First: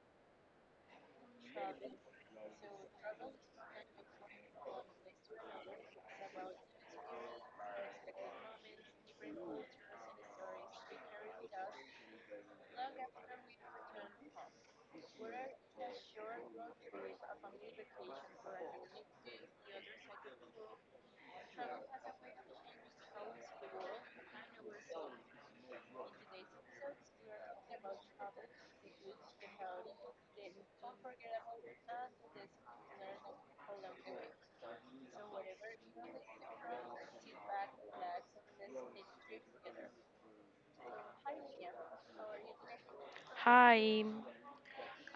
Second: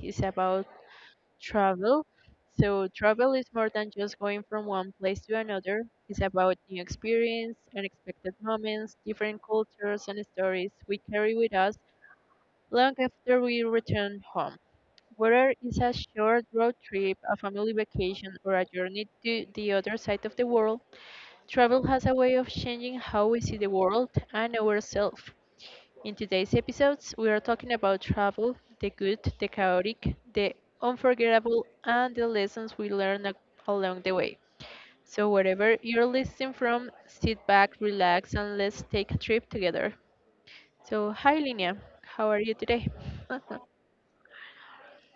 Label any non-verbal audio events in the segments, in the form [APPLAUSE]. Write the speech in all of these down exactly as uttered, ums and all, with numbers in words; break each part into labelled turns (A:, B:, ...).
A: is about travel. So, travel is more than just going from one place to another. It's about new experience, unexpected moments, different cultures, and stories we carry with us long after we return home. Whether it's a short road trip, a family vacation, or a journey to the other side of the world, travel has a way of changing how we see the world and ourselves. In today's episodes, we are talking about travel, the good, the chaotic, the unforgettable, and the lessons we learn a- along the way. So, wherever you're listening from, sit back, relax, and let's take a trip together. So, hi Lina, how are you today? [LAUGHS]
B: Hi,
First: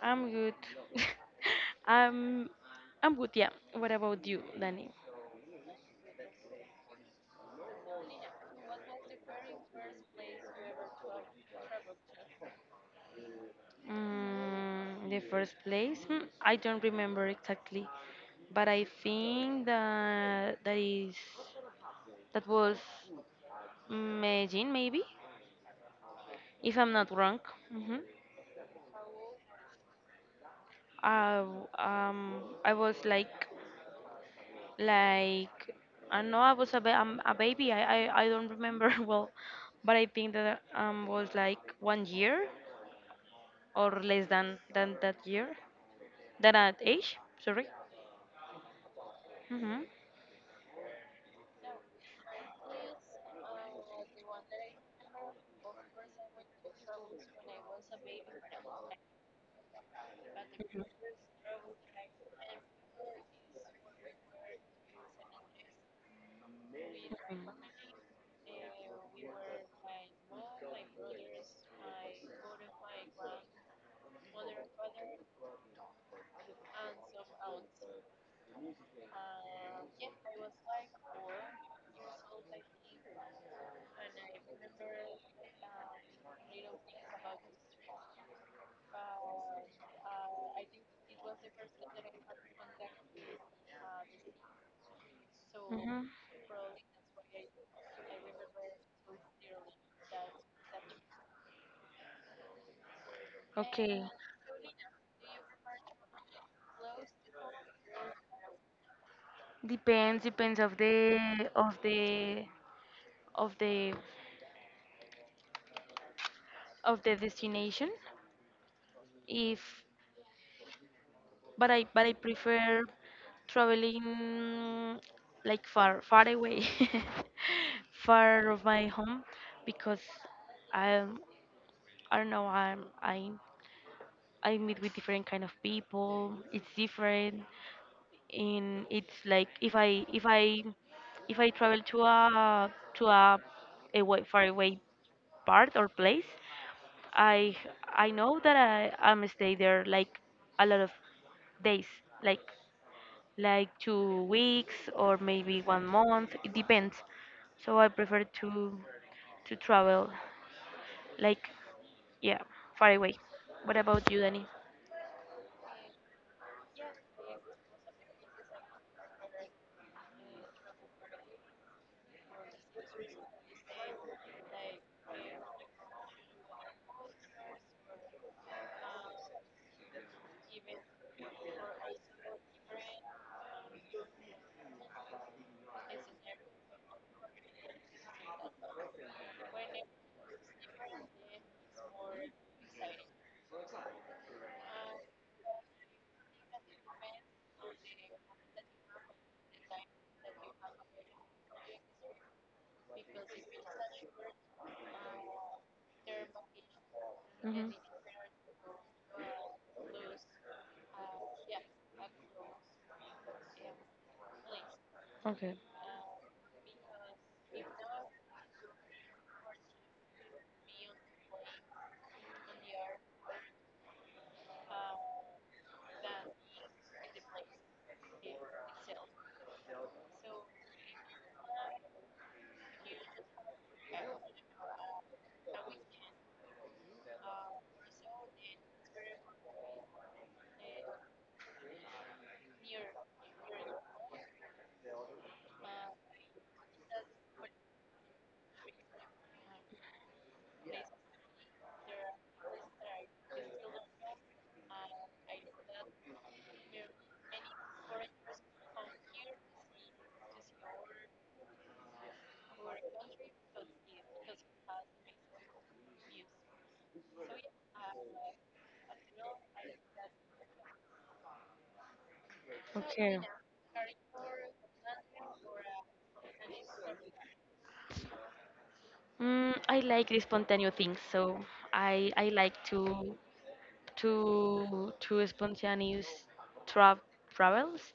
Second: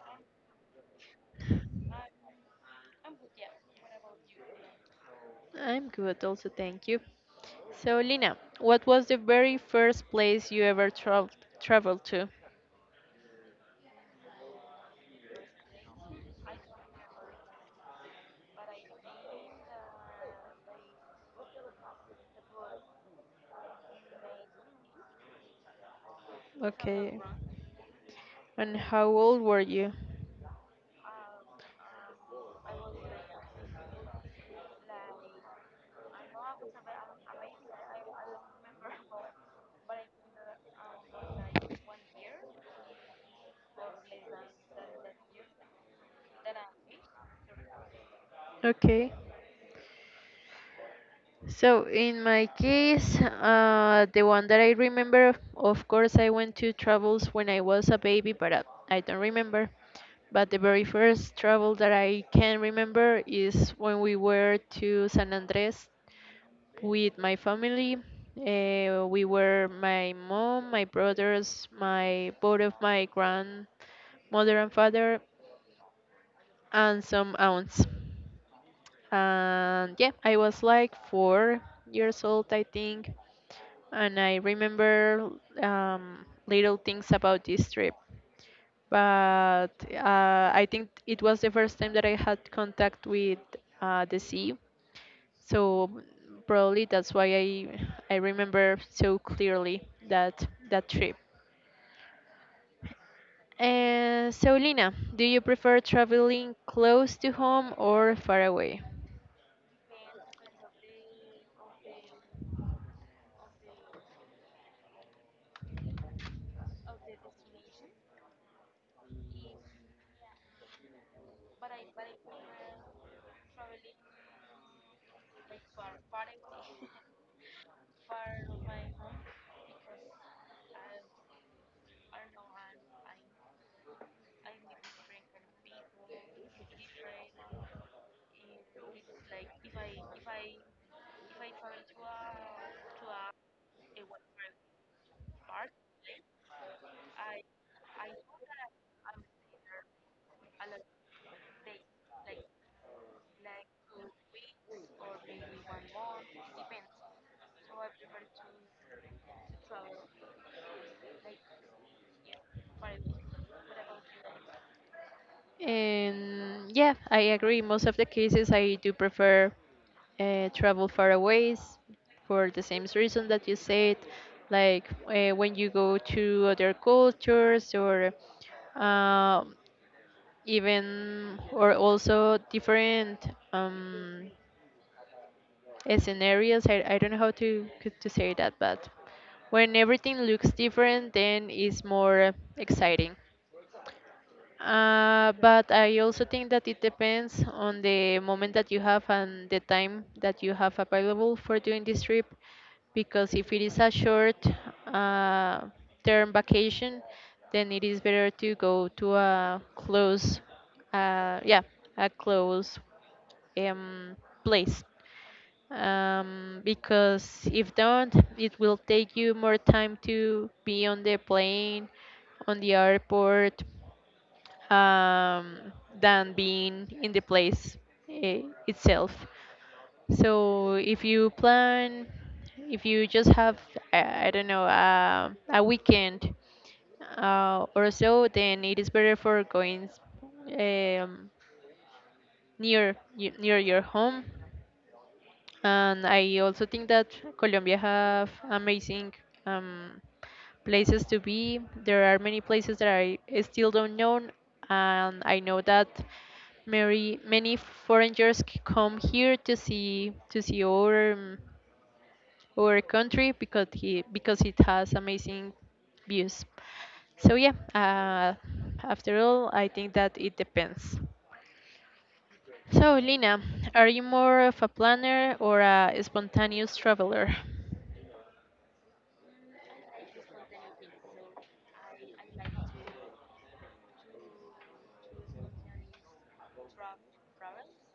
B: I'm good. [LAUGHS] I'm I'm good, yeah. What about you, Danny?
A: I'm good, also, thank you. So, Lina, what was the very first place you ever traveled traveled to?
B: Mm, the first place, Hmm, I don't remember exactly, but I think that that is that was Medellin, maybe, if I'm not
A: Okay.
B: wrong. Hmm.
A: And how old were you?
B: I w- um I was like, like I know I was a, ba- um, a baby. I, I I don't remember [LAUGHS] well, but I think that um was like one year or less than than that year, than that age. Sorry.
A: Okay.
B: Mm-hmm.
A: So in my case, uh, the one that I remember, of course, I went to travels when I was a baby, but uh, I don't remember. But the very first travel that I can remember is when we were to San Andres with my family. Uh, we were my mom, my brothers, my both of my grandmother and father, and some aunts. And yeah, I was like four years old, I think. And I remember um, little things about this trip. But uh, I think it was the first time that I had contact with uh, the sea. So
B: Mm-hmm.
A: probably that's why I I remember so clearly that that trip.
B: Okay.
A: Uh, so, Lina, do you prefer traveling close to home or far away?
B: Depends depends of the of the of the of the destination. If but I but I prefer traveling, like, far far away, [LAUGHS] far of my home, because I I don't know, I'm I I meet with different kind of people. It's different, and it's like if I if I if I travel to a to a away far away part or place, I I know that I I'm stay there like a lot of days, like like two weeks or maybe one month. It depends. So I prefer to to travel, like, yeah, far away. What about you, Danny?
A: And yeah, I agree. Most of the cases, I do prefer uh, travel far away for the same reason that you said, like uh, when you go to other cultures or um, even or also different um, uh, scenarios. I, I don't know how to c- to say that, but when everything looks different, then it's more exciting. Uh, but I also think that it depends on the moment that you have and the time that you have available for doing this trip. Because if it is a short uh, term vacation,
B: Hmm.
A: then it is better to go to a close, uh, yeah, a close um, place.
B: Okay.
A: Um, because if don't, it will take you more time to be on the plane, on the airport, um, than being in the place eh, itself. So if you plan, if you just have, I I don't know, uh, a weekend uh, or so, then it is better for going um, near y- near your home. And I also think that Colombia have amazing um, places to be. There are many places that I still don't know, and I know that many many foreigners c- come here to see to see our um, our country because he because it has amazing views. So yeah, uh, after all, I think that it depends. So, Lina, are you more of a planner or a spontaneous traveler?
B: Mm, I like the spontaneous things, so I I like to to to spontaneous tra- travels.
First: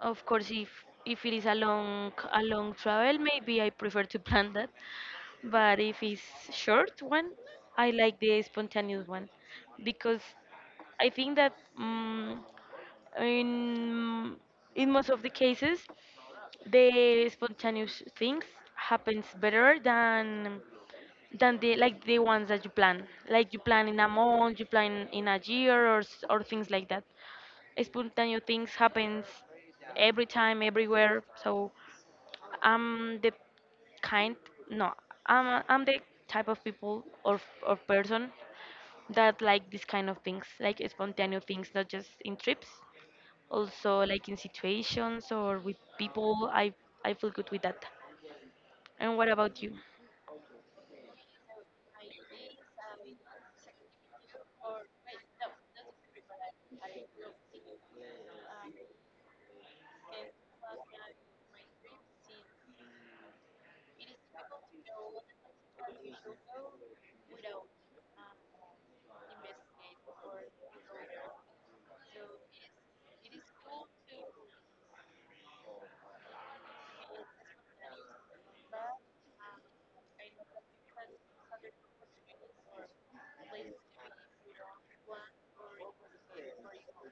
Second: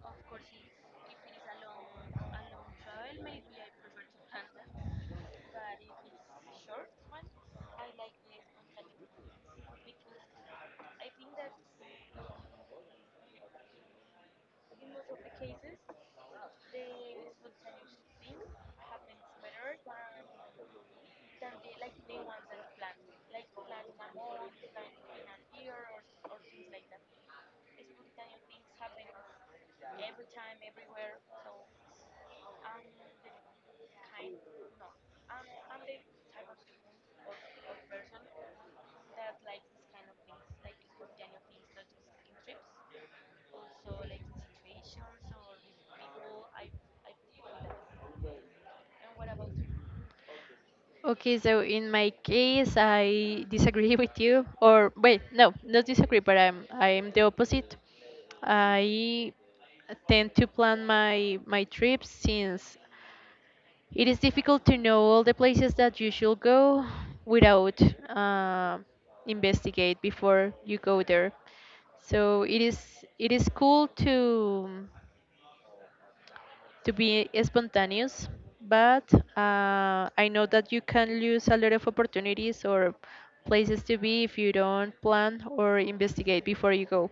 B: Of course, if if it is a long a long travel, maybe I prefer to [LAUGHS] plan that, but if it's short one, I like the spontaneous one because I think that, um, in in most of the cases, the spontaneous things happens better than than the, like, the ones that you plan. Like you plan in a month, you plan in a year, or s- or things like that. Spontaneous things happens every time, everywhere. So I'm the kind no, i'm i'm the type of people or or person that like this kind of things, like spontaneous things, not just in trips, also like in situations or with people. I i feel good with that. And what about you?
A: Okay, so in my case, I disagree [LAUGHS] with you. Or wait, no, not disagree, but I'm I'm the opposite. I tend to plan my my trips, since it is difficult to know all the places that you should go without uh, investigate before you go there. So it is it is cool to to be spontaneous, but uh, I know that you can lose a lot of opportunities or places to be if you don't plan or investigate before you go.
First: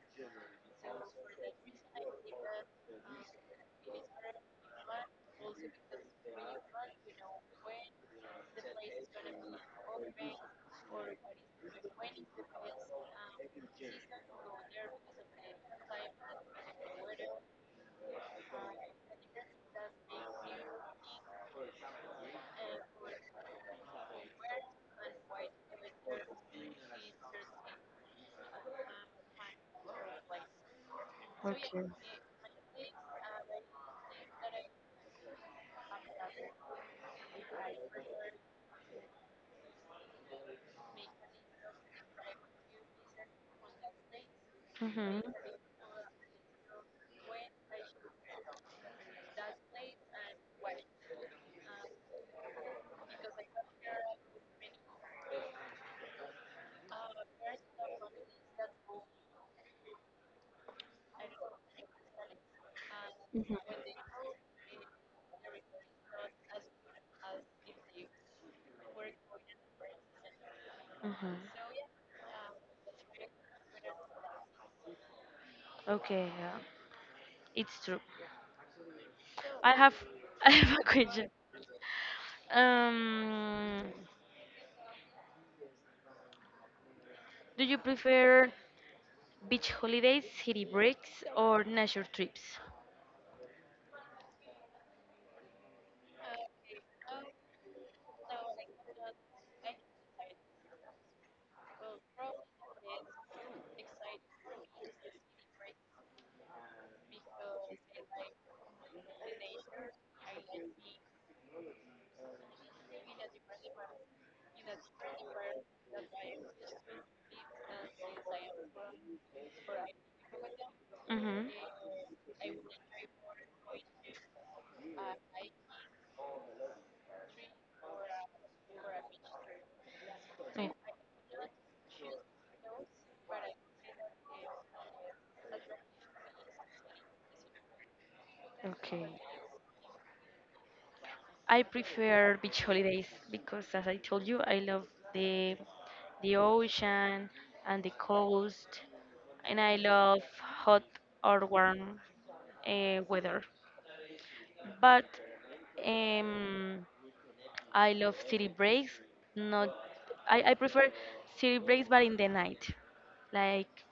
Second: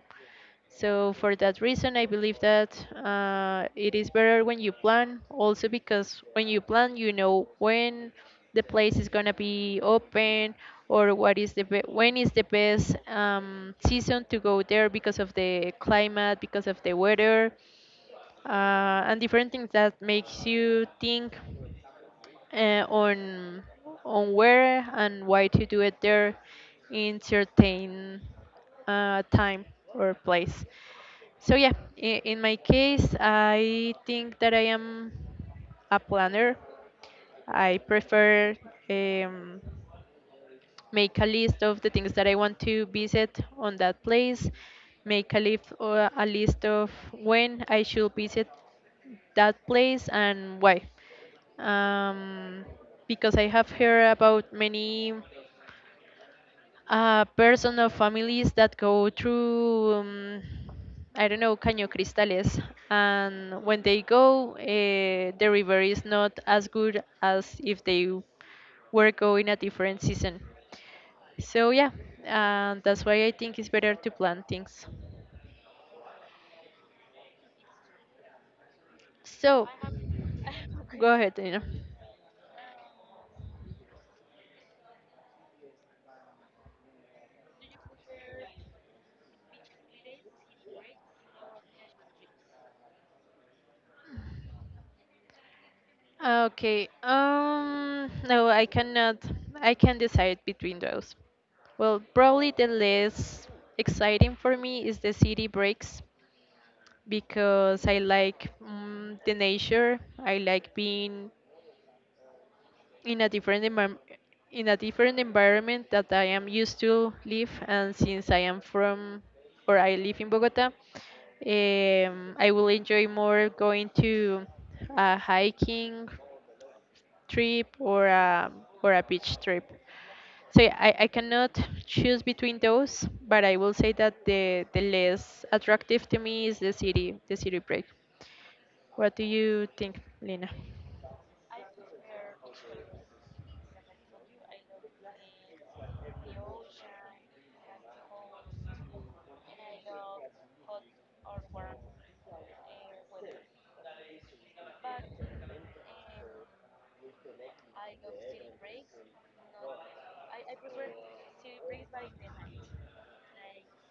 A: So for that reason, I believe that uh, it is better when you plan. Also, because when you plan, you know when the place is going to be open, or what is the be- when is the best um, season to go there, because of the climate, because of the weather, uh, and different things that makes you think uh, on on where and why to do it there in certain uh, time or place. So yeah, in, in my case, I think that I am a planner. I prefer um, make a list of the things that I want to visit on that place,
B: Hmm.
A: make a list or a list of when I should visit that place and why. Um, because I have heard about many uh, person of families that go through um, I don't know, Caño Cristales, and when they
B: Hmm.
A: go, uh, the river is not as good as if they were going a different season.
B: Hmm.
A: So yeah, uh, that's why I think it's better to plan things.
B: Okay, yeah, it's true.
A: So
B: I have [LAUGHS] I have a
A: go
B: question.
A: ahead, Dana.
B: Um, do you prefer beach holidays, city breaks, or nature trips?
A: Okay. Um. No, I cannot. I can decide between those. Well, probably the less exciting for me is the city breaks, because I like mm the nature. I like being in a different environment in a different environment that I am used to live, and since I am from or I live in Bogota,
B: Mm-hmm.
A: um, I will enjoy more going to a hiking trip or a or a beach trip. So
B: Yeah.
A: yeah, I, I cannot choose between those, but I will say that the the less attractive to me is the city the city break.
B: Okay.
A: What do you think, Lina?
B: I prefer beach holidays because, as I told you, I love the the ocean and the coast, and I love hot or warm uh, weather. But, um, I love city breaks. Not, I, I prefer city breaks, but in the night, like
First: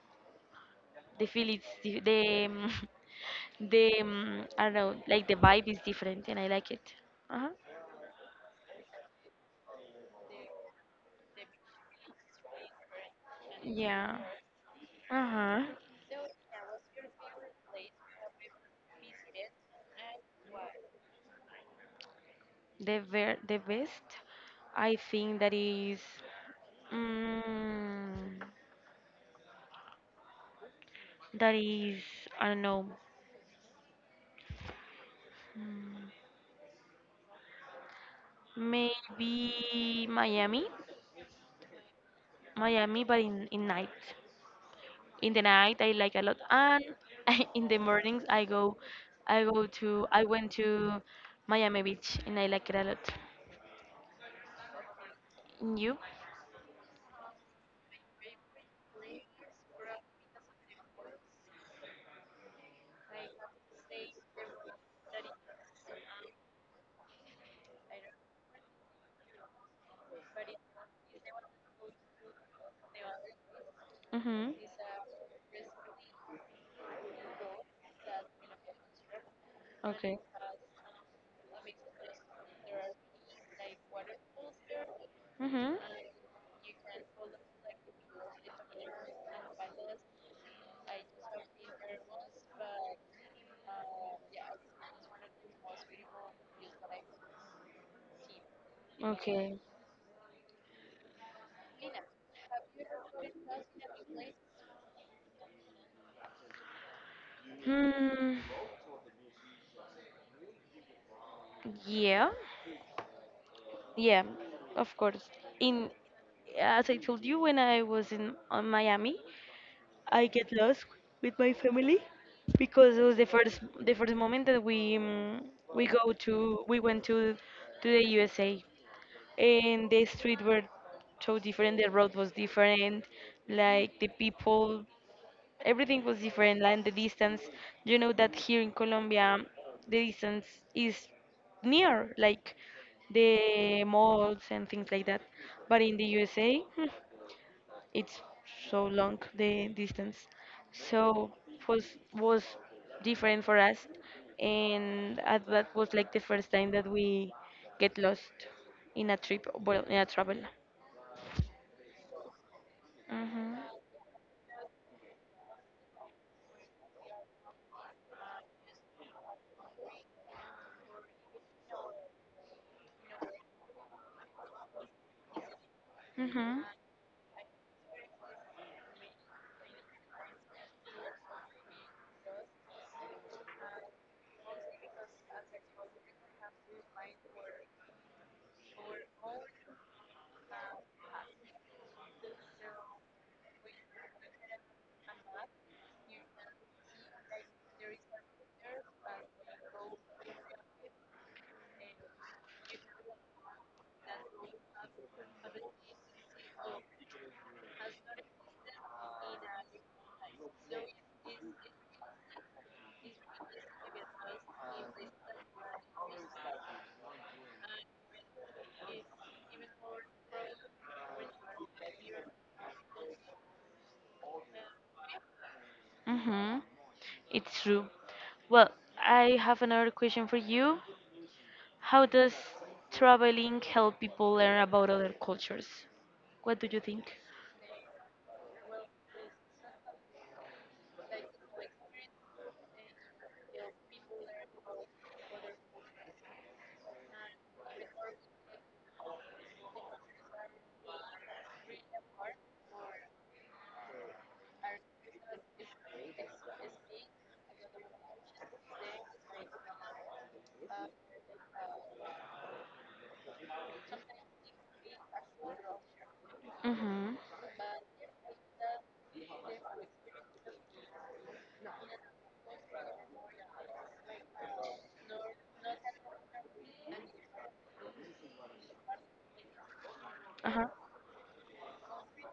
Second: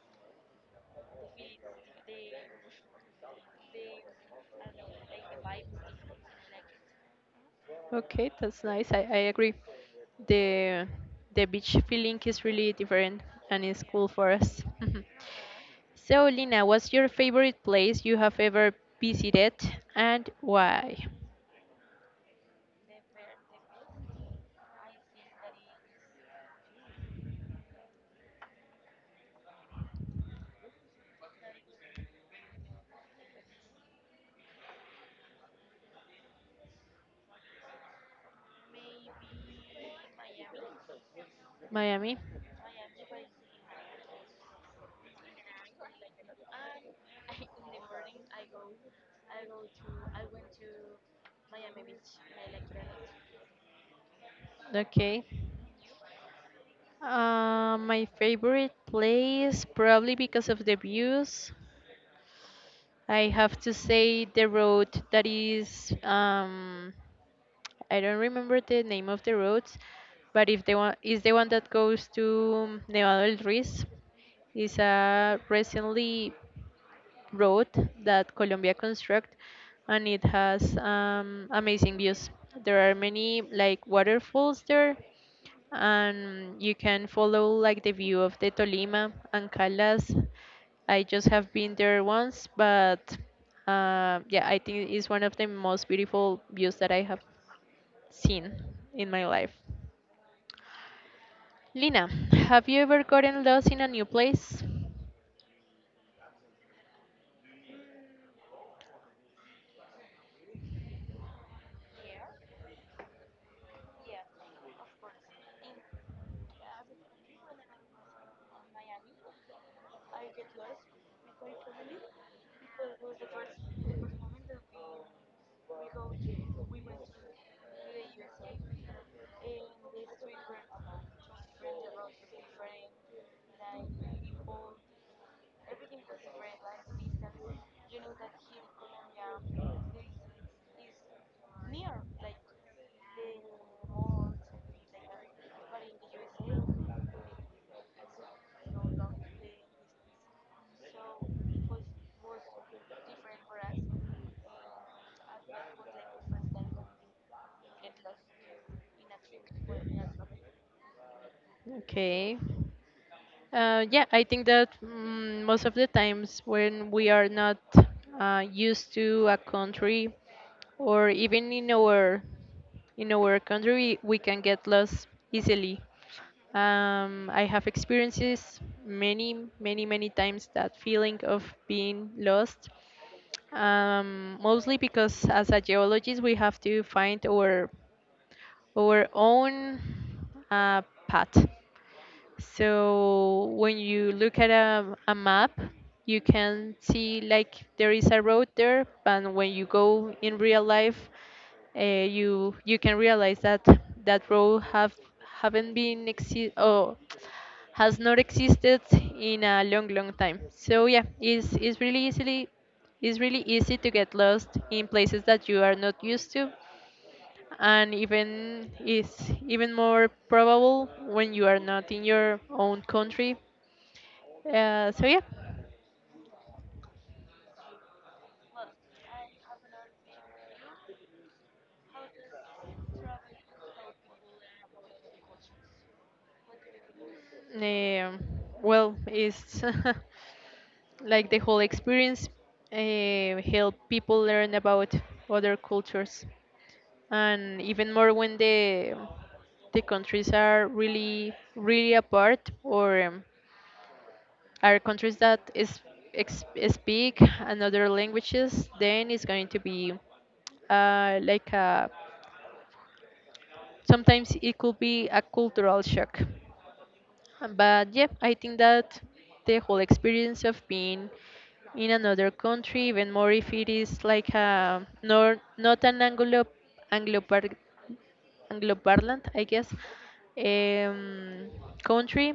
B: the feel is the the, um, [LAUGHS] the um, I don't know, like the vibe is different, and I like it. Uh-huh.
A: Okay, that's nice. I, I agree. The the beach feeling is really different, and it's cool
B: Yeah.
A: for us. [LAUGHS]
B: Uh-huh.
A: So, Lina, what's your favorite place you have ever visited and why?
B: The ver the best, I think that is, mm, that is I don't know. mm, Maybe Miami.
A: Miami.
B: Miami, but in, in night. In the night I like a lot, and [LAUGHS] in the mornings I go I go to I went to Miami Beach, and I like it a lot.
A: Okay.
B: And you?
A: Uh, my favorite place, probably because of the views. I have to say the road that is, um, I don't remember the name of the roads, but if the one is the one that goes to Nevado del Ruiz,
B: Mm-hmm.
A: is a recently road that Colombia construct, and
B: Okay.
A: it has um, amazing views. There are many like waterfalls there,
B: Mm-hmm.
A: and you can follow like the view of the Tolima and Caldas. I just have been there once, but uh, yeah, I think it's one of the most beautiful views that I have seen in my life.
B: Okay.
A: Lina, have you ever gotten lost in a new place?
B: Hmm. Yeah. Yeah. Of course. In As I told you, when I was in on Miami, I get lost with my family because it was the first the first moment that we um, we go to we went to to the U S A, and the street were so different, the road was different, like the people, everything was different, and the distance. You know that here in Colombia the distance is near, like the malls and things like that, but in the U S A [LAUGHS] it's so long, the distance. So was was different for us. And uh, that was like the first time that we get lost in a trip, well, in a travel.
A: Okay.
B: Hmm.
A: Uh, yeah, I think that, mm, most of the times when we are not uh, used to a country, or even in our in our country, we, we can get lost easily.
B: Hmm.
A: Um, I have experiences many, many, many times that feeling of being lost. Um, mostly because as a geologist, we have to find our our own uh, path. So when you look at a, a map, you can see like there is a road there, but when you go in real life, uh, you you can realize that that road have haven't been exi- or has not existed in a long long time. So yeah, it's it's really easily it's really easy to get lost in places that you are not used to, and even is even more probable when you are not in your own country. Uh, so yeah,
B: Hmm. It's true. Well, I have another question for you. How does traveling help people learn about other cultures? What do you think?
A: um, well, it's [LAUGHS] like the whole experience uh, help people learn about other cultures, and even more when the the countries are really really apart, or um, are countries that is, ex, speak another languages, then it's going to be uh, like a, sometimes it could be a cultural shock.
B: Hmm.
A: But yeah, I think that the whole experience of being in another country, even more if it is like a nor, not an Anglo Anglo Anglo-parlant, I guess,
B: Uh-huh.
A: um, country,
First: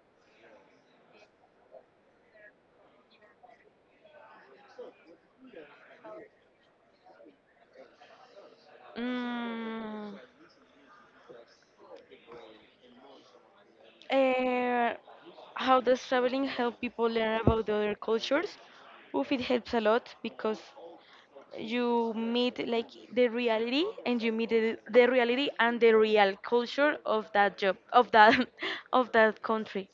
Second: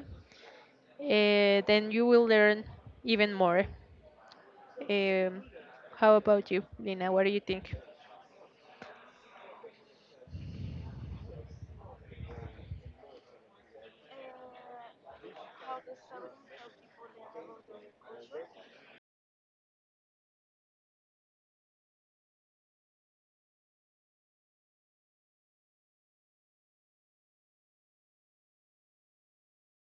A: uh, then you will learn even more. Um, how about you, Lina? What do you think?
B: mm, Uh, how does traveling help people learn about the other cultures? Oof, it helps a lot because you meet, like, the reality, and you meet the, the reality and the real culture of that job, of that [LAUGHS] of that country.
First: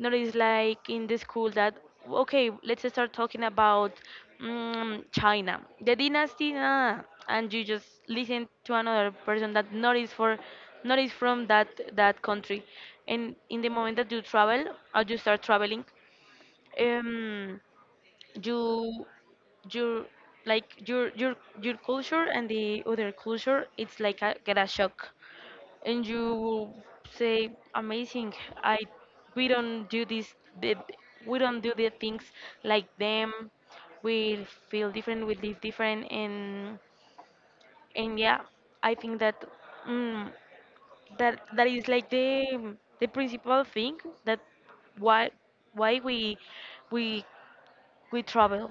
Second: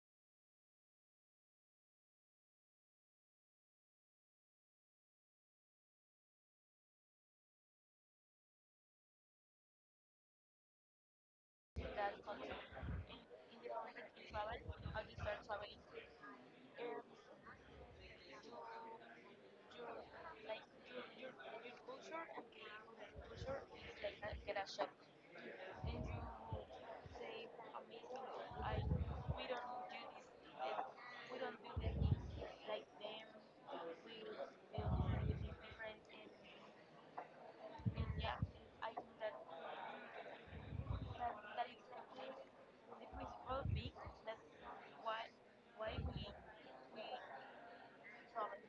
B: Not is like in the school that, okay, let's start talking about, mm, China, the dynasty, nah, and you just listen to another person that not is for, not is from that that country. And in the moment that you travel, or you start traveling, um you your, like, your your your culture and the other culture, it's like a, get a shock, and you say amazing. I We don't do this, the, we don't do the things like them, we feel different, we live different. And and yeah, I think that, mm, that that is like the the principal thing that, why why we we we travel:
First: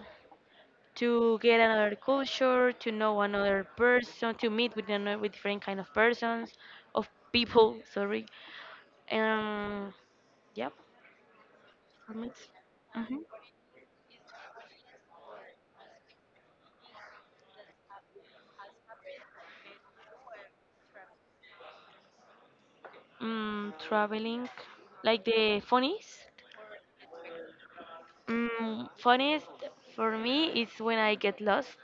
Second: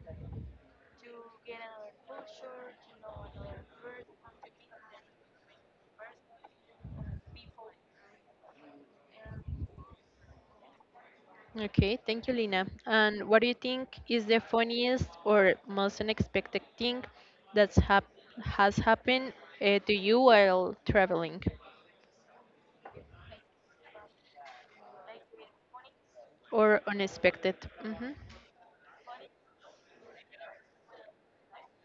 B: to get another culture, to know another person, to meet with another, with different kind of persons, of people. Sorry. Um. Yep.
A: Okay,
B: For
A: thank
B: me,
A: you,
B: it's-
A: Lina.
B: mhm.
A: And what do you think is the funniest or most unexpected thing that's hap has happened uh, to you while traveling,
B: Mm, traveling, like the funniest.
A: or unexpected? Hmm. [LAUGHS]
B: Mm, funniest for me is when I get lost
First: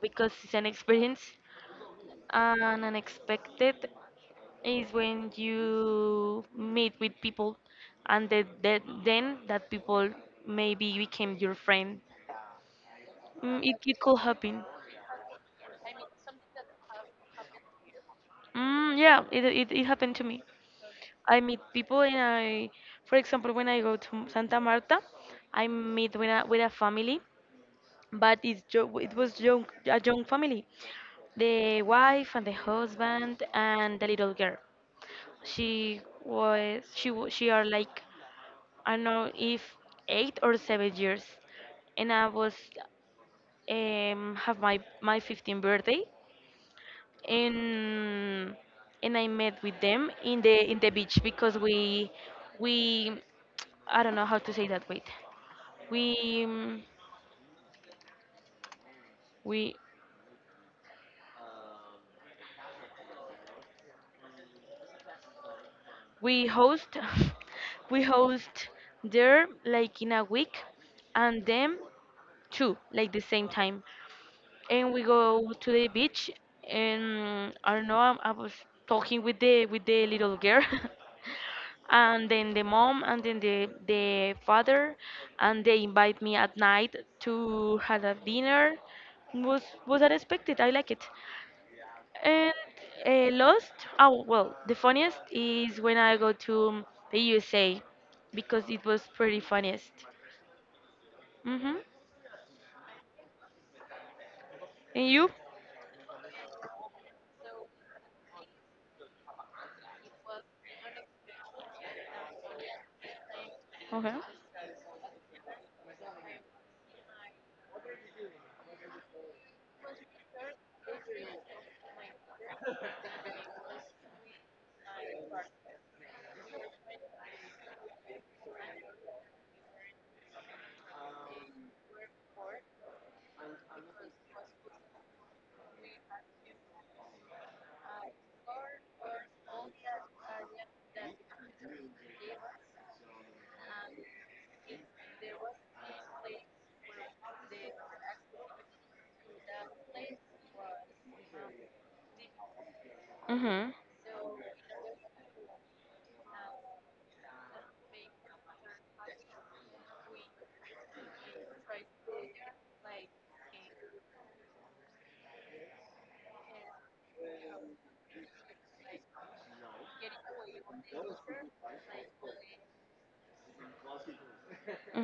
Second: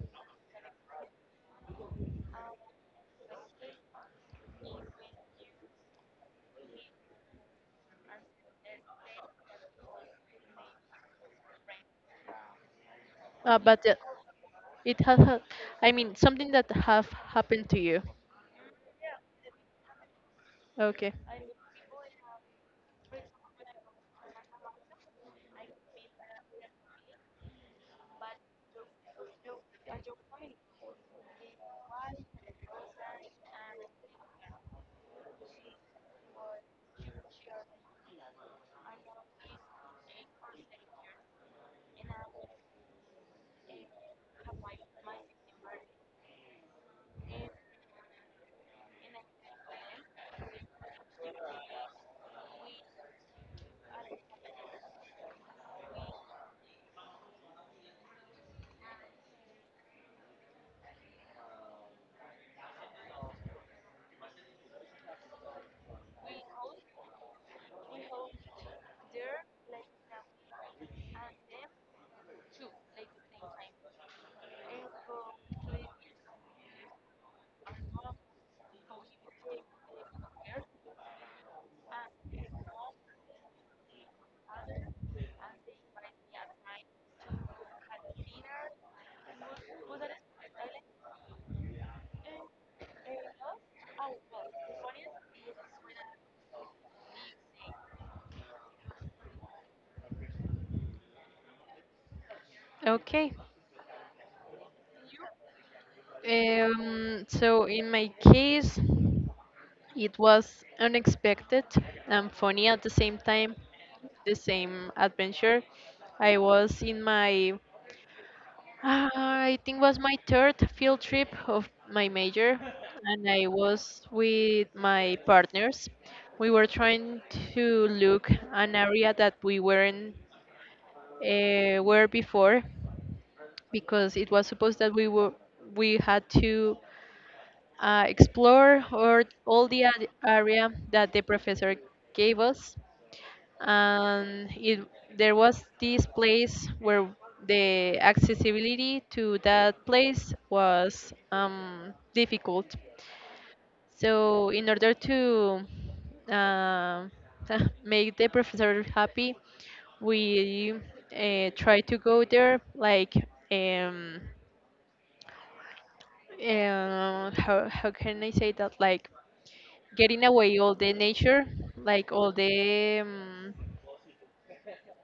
B: because it's an [LAUGHS] experience, and unexpected is when you meet with people, and that, that then that people maybe became your friend.
A: Uh,
B: Mm, it,
A: but uh,
B: it could happen.
A: it has, ha- I mean, something that have happened to you.
B: Mm, yeah, it, it, it happened to me.
A: Okay.
B: I meet people, and I, for example, when I go to Santa Marta, I meet with a, with a family, but it's jo- it was young, a young family. The wife and the husband and the little girl. She was, she, wa- She are like, I don't know if eight or seven years, and I was, um, have my my fifteenth birthday, and and I met with them in the in the beach because we we, I don't know how to say that. Wait, we, um, we we host [LAUGHS] we host there like in a week, and them too, like the same time. And we go to the beach, and I don't know, i I was talking with the with the little girl [LAUGHS] and then the mom and then the the father, and they invite me at night to have a dinner. Was was unexpected, I like it. And uh, lost, oh well, the funniest is when I go to the U S A because it was pretty funniest. Mhm.
A: Okay.
B: And you?
A: Um, so in my case, it was unexpected and funny at the same time,
B: Okay.
A: the same adventure. I was in my, ah, I think was my third field trip of my major, and I was with my partners. We were trying to look an area that we weren't uh, were before, because it was supposed that we were we had to uh, explore or all the ad- area that the professor gave us. And it there was this place where the accessibility to that place was um, difficult.
B: Mhm.
A: So in order to uh, [LAUGHS] make the professor happy, we uh, try to go there like, um, uh, how how can I say that, like getting away all the nature, like all the um,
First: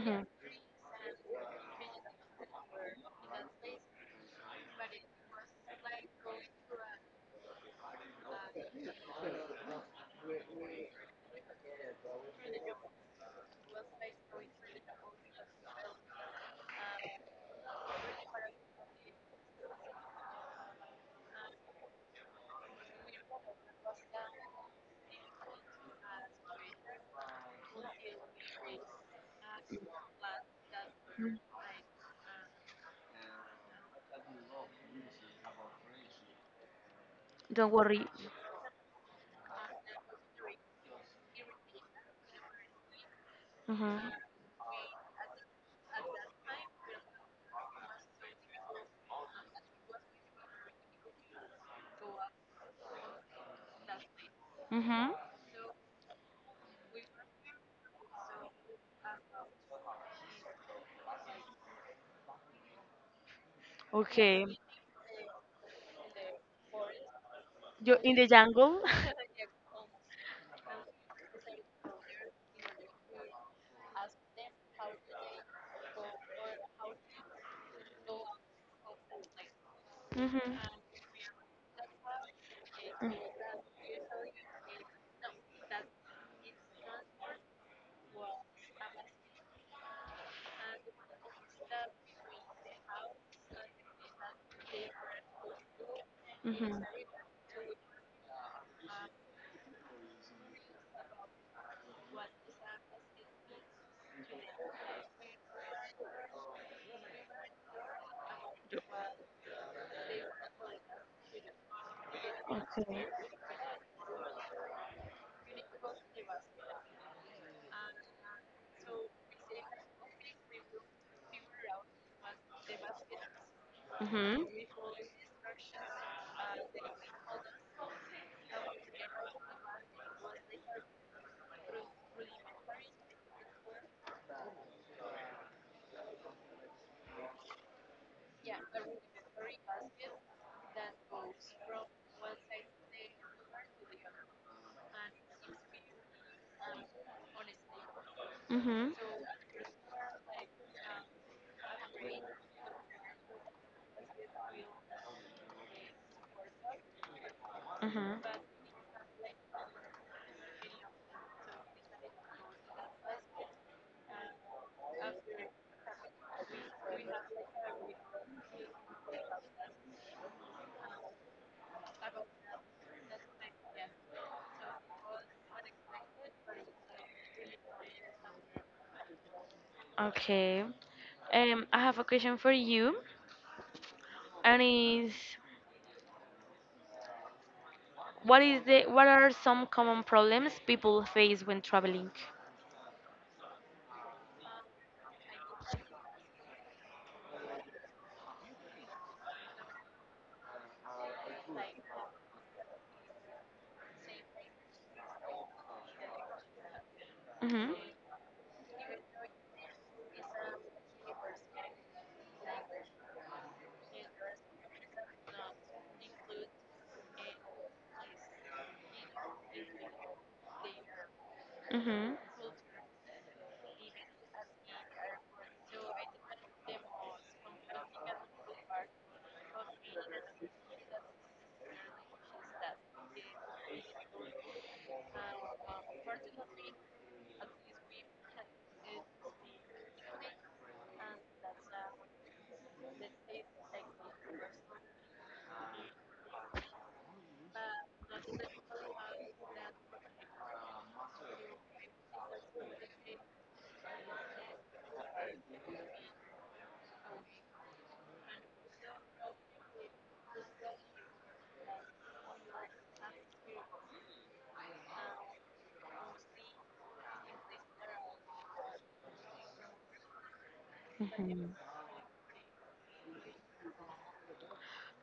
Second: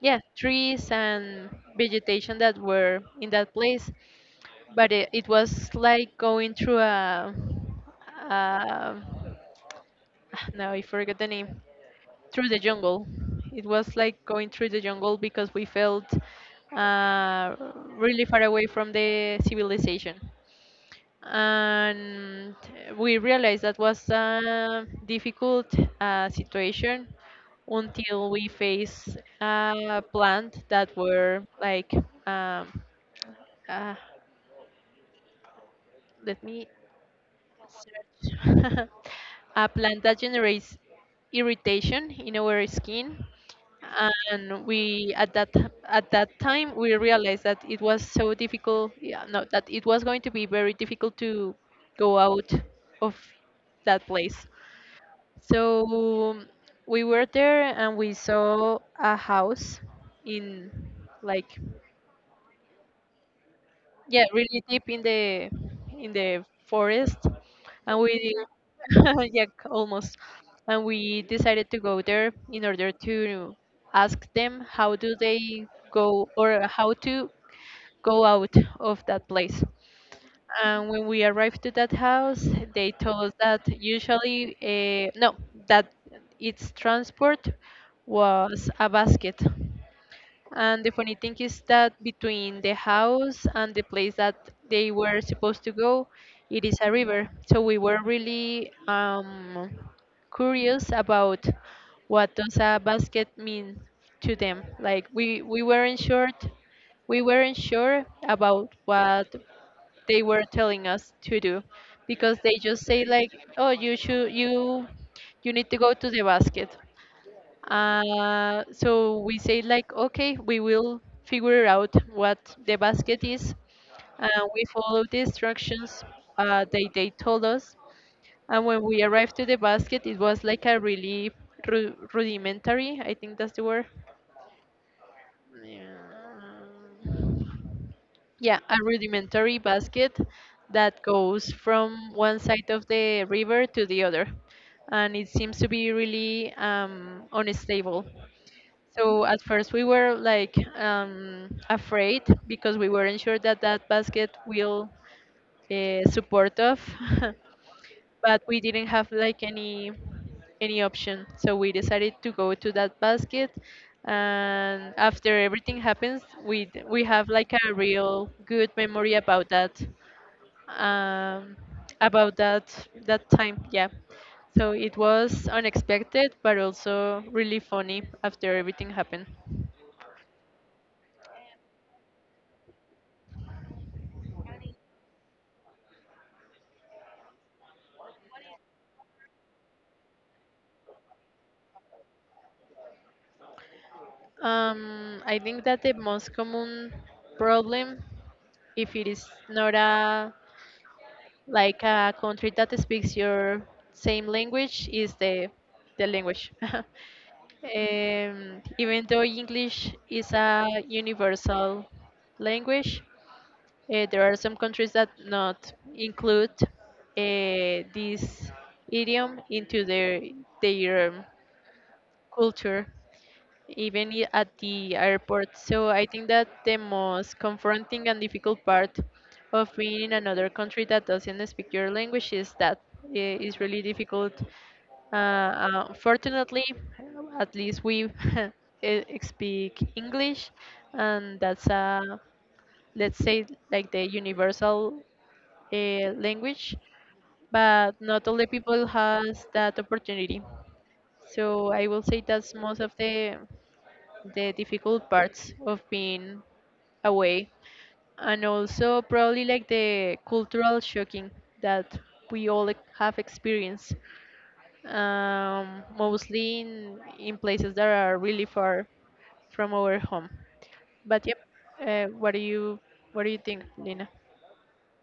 A: yeah, trees and vegetation that were in that place. But it, it was like going through a, a [SIGHS] now I forgot the name. Through the jungle. It was like going through the jungle because we felt uh, really far away from the civilization, and we realized that was a difficult uh, situation until we faced a plant that were like um, uh, let me
B: Don't worry.
A: [LAUGHS] a plant that generates irritation in our skin.
B: Mhm.
A: And we at that at that time we realized that it was so difficult yeah, no that it was going to be very difficult to go out of that place.
B: Mhm.
A: So we were there and we saw a house in, like, yeah,
B: Okay.
A: really deep in the in the forest.
B: You're
A: And
B: in the
A: we
B: jungle. [LAUGHS]
A: [LAUGHS] yeah, almost, and we decided to go there in order to ask them how do they go, or how to go out of that place.
B: Mhm.
A: And when we arrived to that house, they told us that usually uh, no that its transport was a basket. And the funny thing is that between the house and the place that they were supposed to go, it is
B: Mm.
A: a river. So we were really um, curious about what does a basket mean to them. Like, we, we weren't sure, we weren't sure about what they were telling us to do, because they
B: Mhm.
A: just
B: Okay.
A: say like, oh, you should you you need to go to the basket. Uh, so we say like, okay, we will figure out what the basket is.
B: Hmm.
A: And we follow the instructions uh, they, they told us. And when we arrived to the basket, it was like a really ru rudimentary, I think that's the word. Yeah, yeah, a rudimentary basket that goes from one side of the river to the other, and it seems to be really um, unstable.
B: Hmm.
A: So at first we were like, um, afraid, because we weren't sure that that basket will uh, support us.
B: Hmm.
A: [LAUGHS] But we didn't have like any any option. So we decided to go to that basket, and after everything happens, we d- we have like a real good memory about that um, about that that time. Yeah. So it was unexpected, but also really funny after everything happened.
B: Okay. Um, I have a question for you, and is, what is the what are some common problems people face when traveling?
A: Um, I think that the most common problem, if it is not a like a country that speaks your same language, is the the language. [LAUGHS] Um,
B: Mm-hmm.
A: even though English is a universal language, uh, there are some countries that not include uh, this idiom into their their culture, even i- at the airport. So I think that the most confronting and difficult part of being in another country that doesn't speak your language is that it is really difficult. Uh, uh, fortunately, at least we [LAUGHS] eh, speak English, and that's a, let's say, like the universal uh, language, but not all the people has that opportunity. So I will say that's most of the the difficult parts of being away, and also probably like the cultural shocking that we all ex- have experienced, um, mostly in, in places that are really far from our home. But yep,
B: Mm-hmm.
A: uh, what do you what do you think, Lina?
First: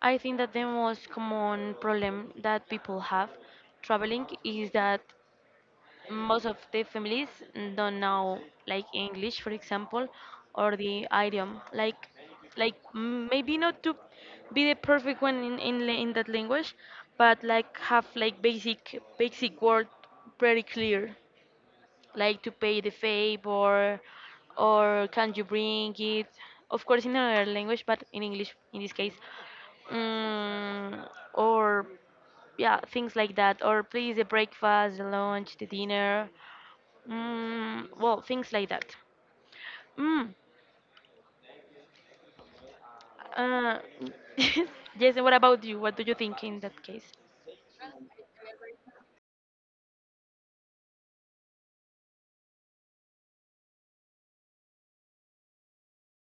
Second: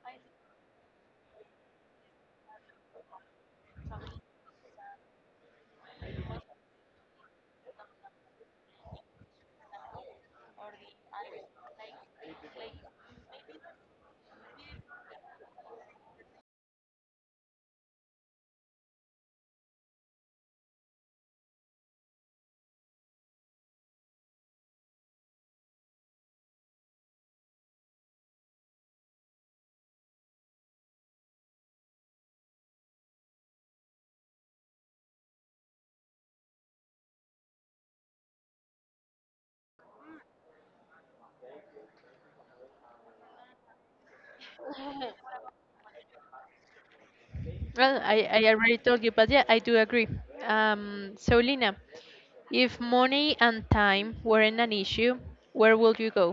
B: I think that the most common problem that people have traveling is that most of the families don't know, like, English, for example, or the idiom. Like, like m- maybe not to be the perfect one in in, la- in that language, but like have, like, basic basic word very clear, like to pay the favor, or can you bring it, of course in another language, but in English in this case. mm, or yeah, things like that, or please, the breakfast, the lunch, the dinner. Mm, well, things like that. mm, uh, [LAUGHS] yes. And what about you? What do you think in that case?
A: Well, i, I already told you, but yeah, I do agree. Um, so Lina, if money and time weren't an issue, where would you go?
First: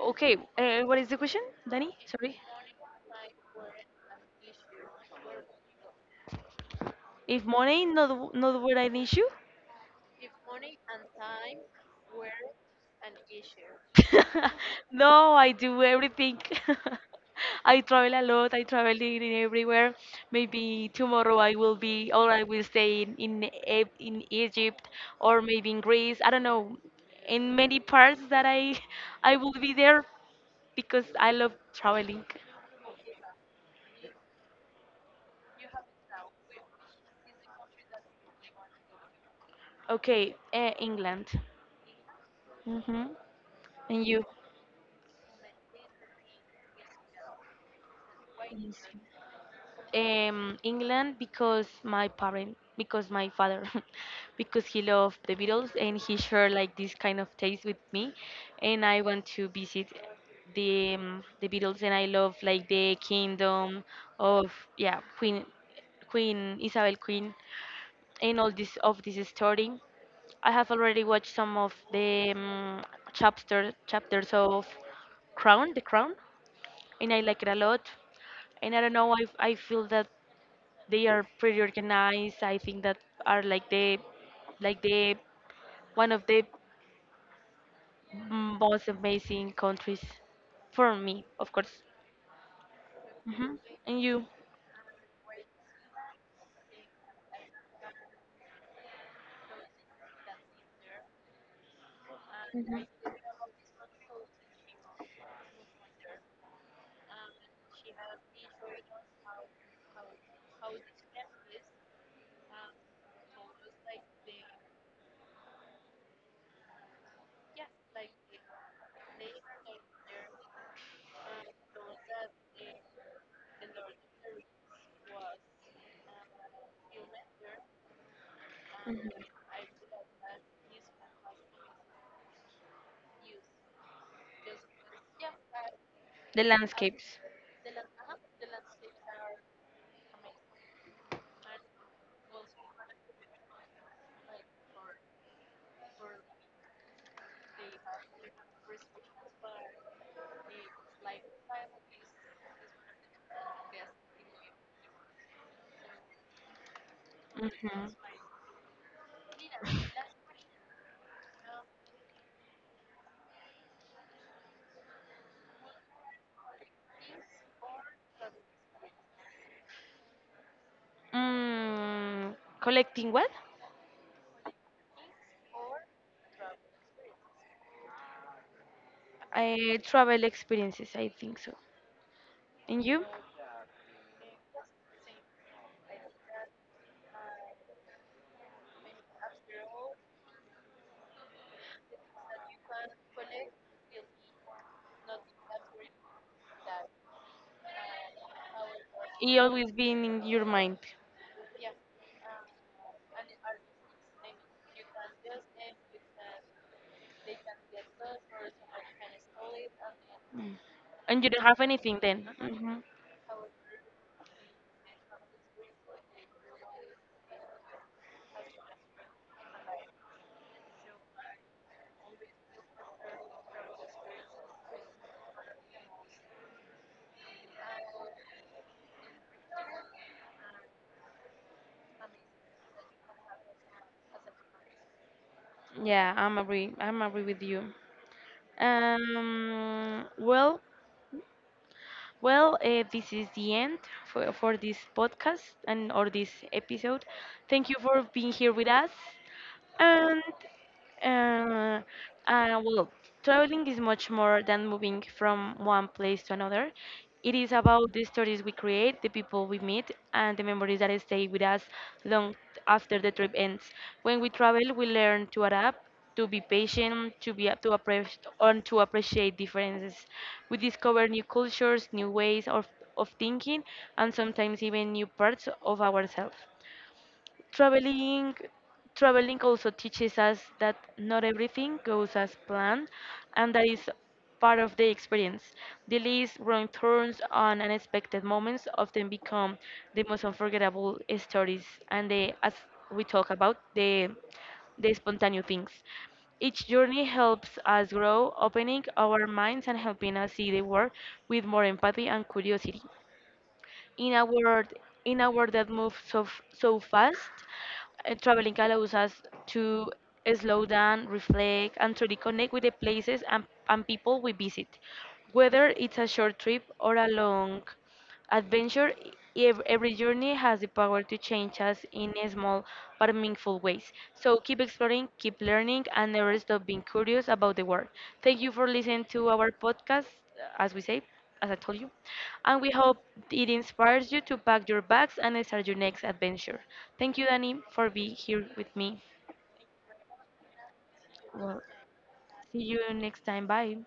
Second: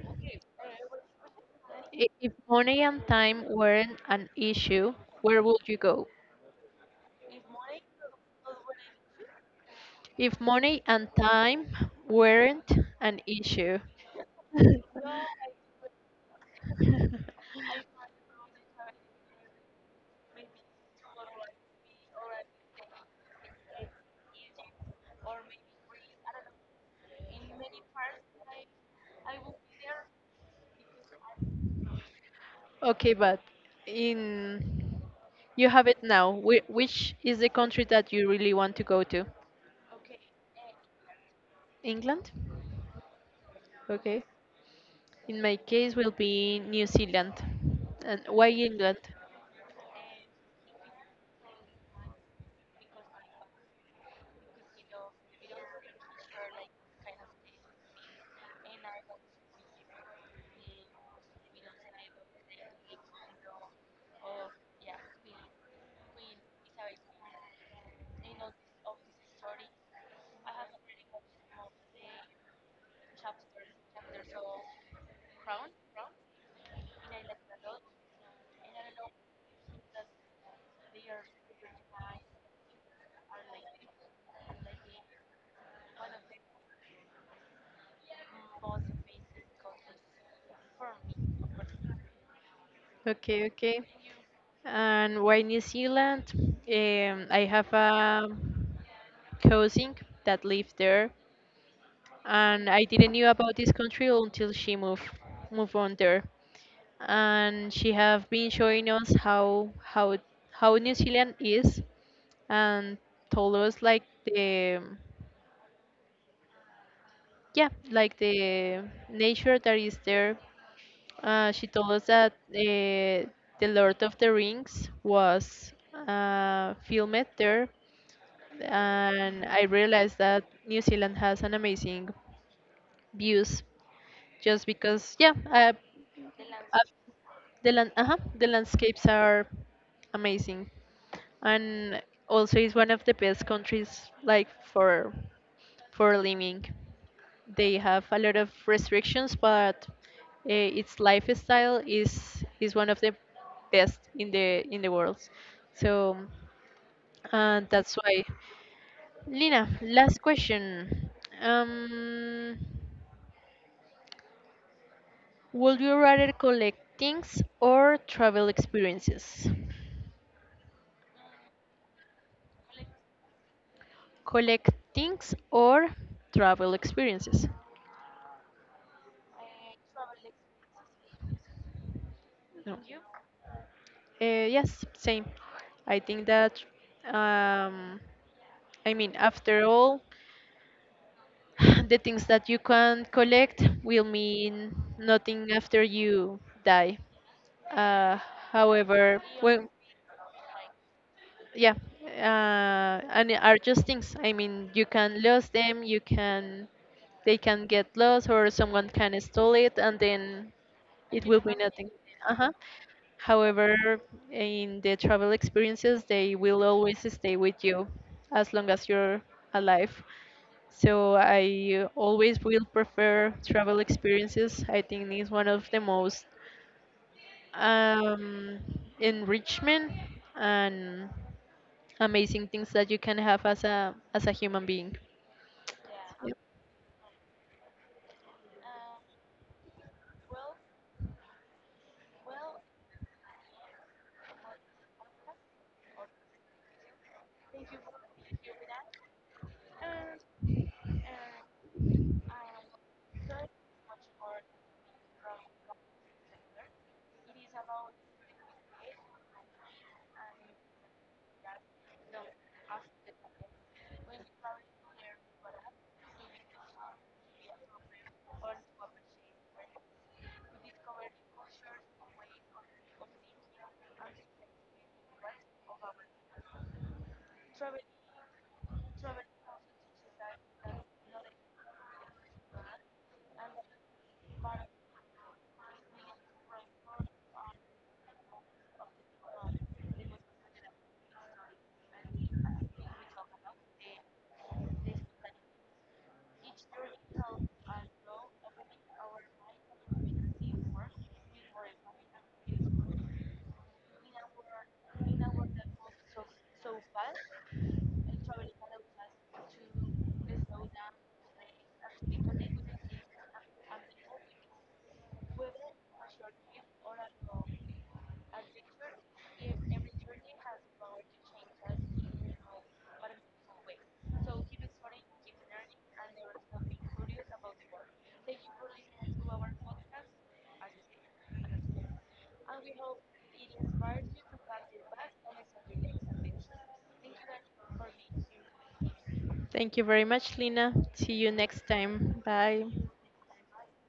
B: Okay, uh, what is the question, Danny?
A: I- If
B: Sorry.
A: money and time weren't an issue, where would you go?
B: If money not w- not were an issue.
A: If money and time weren't an issue.
B: [LAUGHS]
A: [LAUGHS]
B: No, I do everything. [LAUGHS] I travel a lot. I travel in in everywhere. Maybe tomorrow I will be, or I will stay in in, E- in Egypt, or maybe in Greece. I don't know. In many parts that I [LAUGHS] I will be there because I love traveling.
A: Okay, but in, you have it now. Whi- Which is the country that you really want to go to?
B: Okay, uh, England.
A: England?
B: Hmm. And
A: Okay.
B: you?
A: In my case, will be New Zealand. And why England?
B: um, England because my parent, because my father, [LAUGHS] because he loved the Beatles and he shared like this kind of taste with me, and I want to visit the, um, the Beatles, and I love like the kingdom of, yeah, Queen Queen Isabel, Queen and all this of this story. I have already watched some of the, um, chapter chapters of Crown, The Crown, and I like it a lot. And I don't know, I I feel that they are pretty organized. I think that are like the like the one of the most amazing countries for me, of course.
A: Okay,
B: Hmm.
A: okay.
B: And you?
A: And why New Zealand? Um, I have a cousin that lived there, and I
B: Mhm.
A: didn't knew about this country until she moved moved on there, and she have been showing us how how how New Zealand is, and told us like the yeah like the nature that is there. Uh, she told us that uh, The Lord of the Rings was uh, filmed there, and I realized that New Zealand has an amazing views, just because yeah, uh,
B: The
A: uh,
B: landscapes.
A: the land uh the landscapes are amazing. And also it's one of the best countries, like, for for living. They have a lot of restrictions, but uh, its lifestyle is is one of the best in the in the world. So uh,
B: Hmm.
A: that's why. Lina, last question. Um, would you rather collect things or travel experiences?
B: Mm, collecting what?
A: Collect things or travel experiences?
B: Uh, travel experiences, I think so.
A: No.
B: And you?
A: Uh, yes, same. I think that, um, I mean, after all, [SIGHS] the things that you can collect will mean nothing after you die. Uh, however,
B: It
A: when
B: always been in your mind.
A: yeah, uh, and it are just things, I mean, you can lose them, you can, they can get lost, or someone can steal it, and then
B: Mm.
A: it
B: And you
A: will
B: don't
A: be
B: have
A: nothing.
B: anything then.
A: Uh-huh.
B: Hmm.
A: However, in the travel experiences, they will always stay with you as long as you're alive. So I always will prefer travel experiences. I think it's one of the most um, enrichment and amazing things that you can have as a as a human being.
B: Yeah,
A: Yep.
B: I'm agree. I'm agree with you. Um, well, Well, uh, this is the end for, for this podcast, and or this episode. Thank you for being here with us. And uh, uh, well, traveling is much more than moving from one place to another. It is about the stories we create, the people we meet, and the memories that stay with us long after the trip ends. When we travel, we learn to adapt, to be patient, to be to appreciate and to appreciate differences. We discover new cultures, new ways of, of thinking, and sometimes even new parts of ourselves. traveling Traveling also teaches us that not everything goes as planned, and that is part of the experience. Delays, wrong turns, and unexpected moments often become the most unforgettable stories. And the as we talk about the the spontaneous things, each journey helps us grow, opening our minds and helping us see the world with more empathy and curiosity. in a world in a world that moves so f- so fast, uh, traveling allows us to slow down, reflect, and to reconnect with the places and, and people we visit, whether it's a short trip or a long adventure. E-, ev- every journey has the power to change us in a small but meaningful ways. So keep exploring, keep learning, and never stop being curious about the world. Thank you for listening to our podcast, uh, as we say, as I told you. And we hope it inspires you to pack your bags and start your next adventure. Thank you, Danny, for being here with me.
A: Thank you very much, Lina. See you
B: Well,
A: next time.
B: see
A: Bye.
B: you next time. Bye.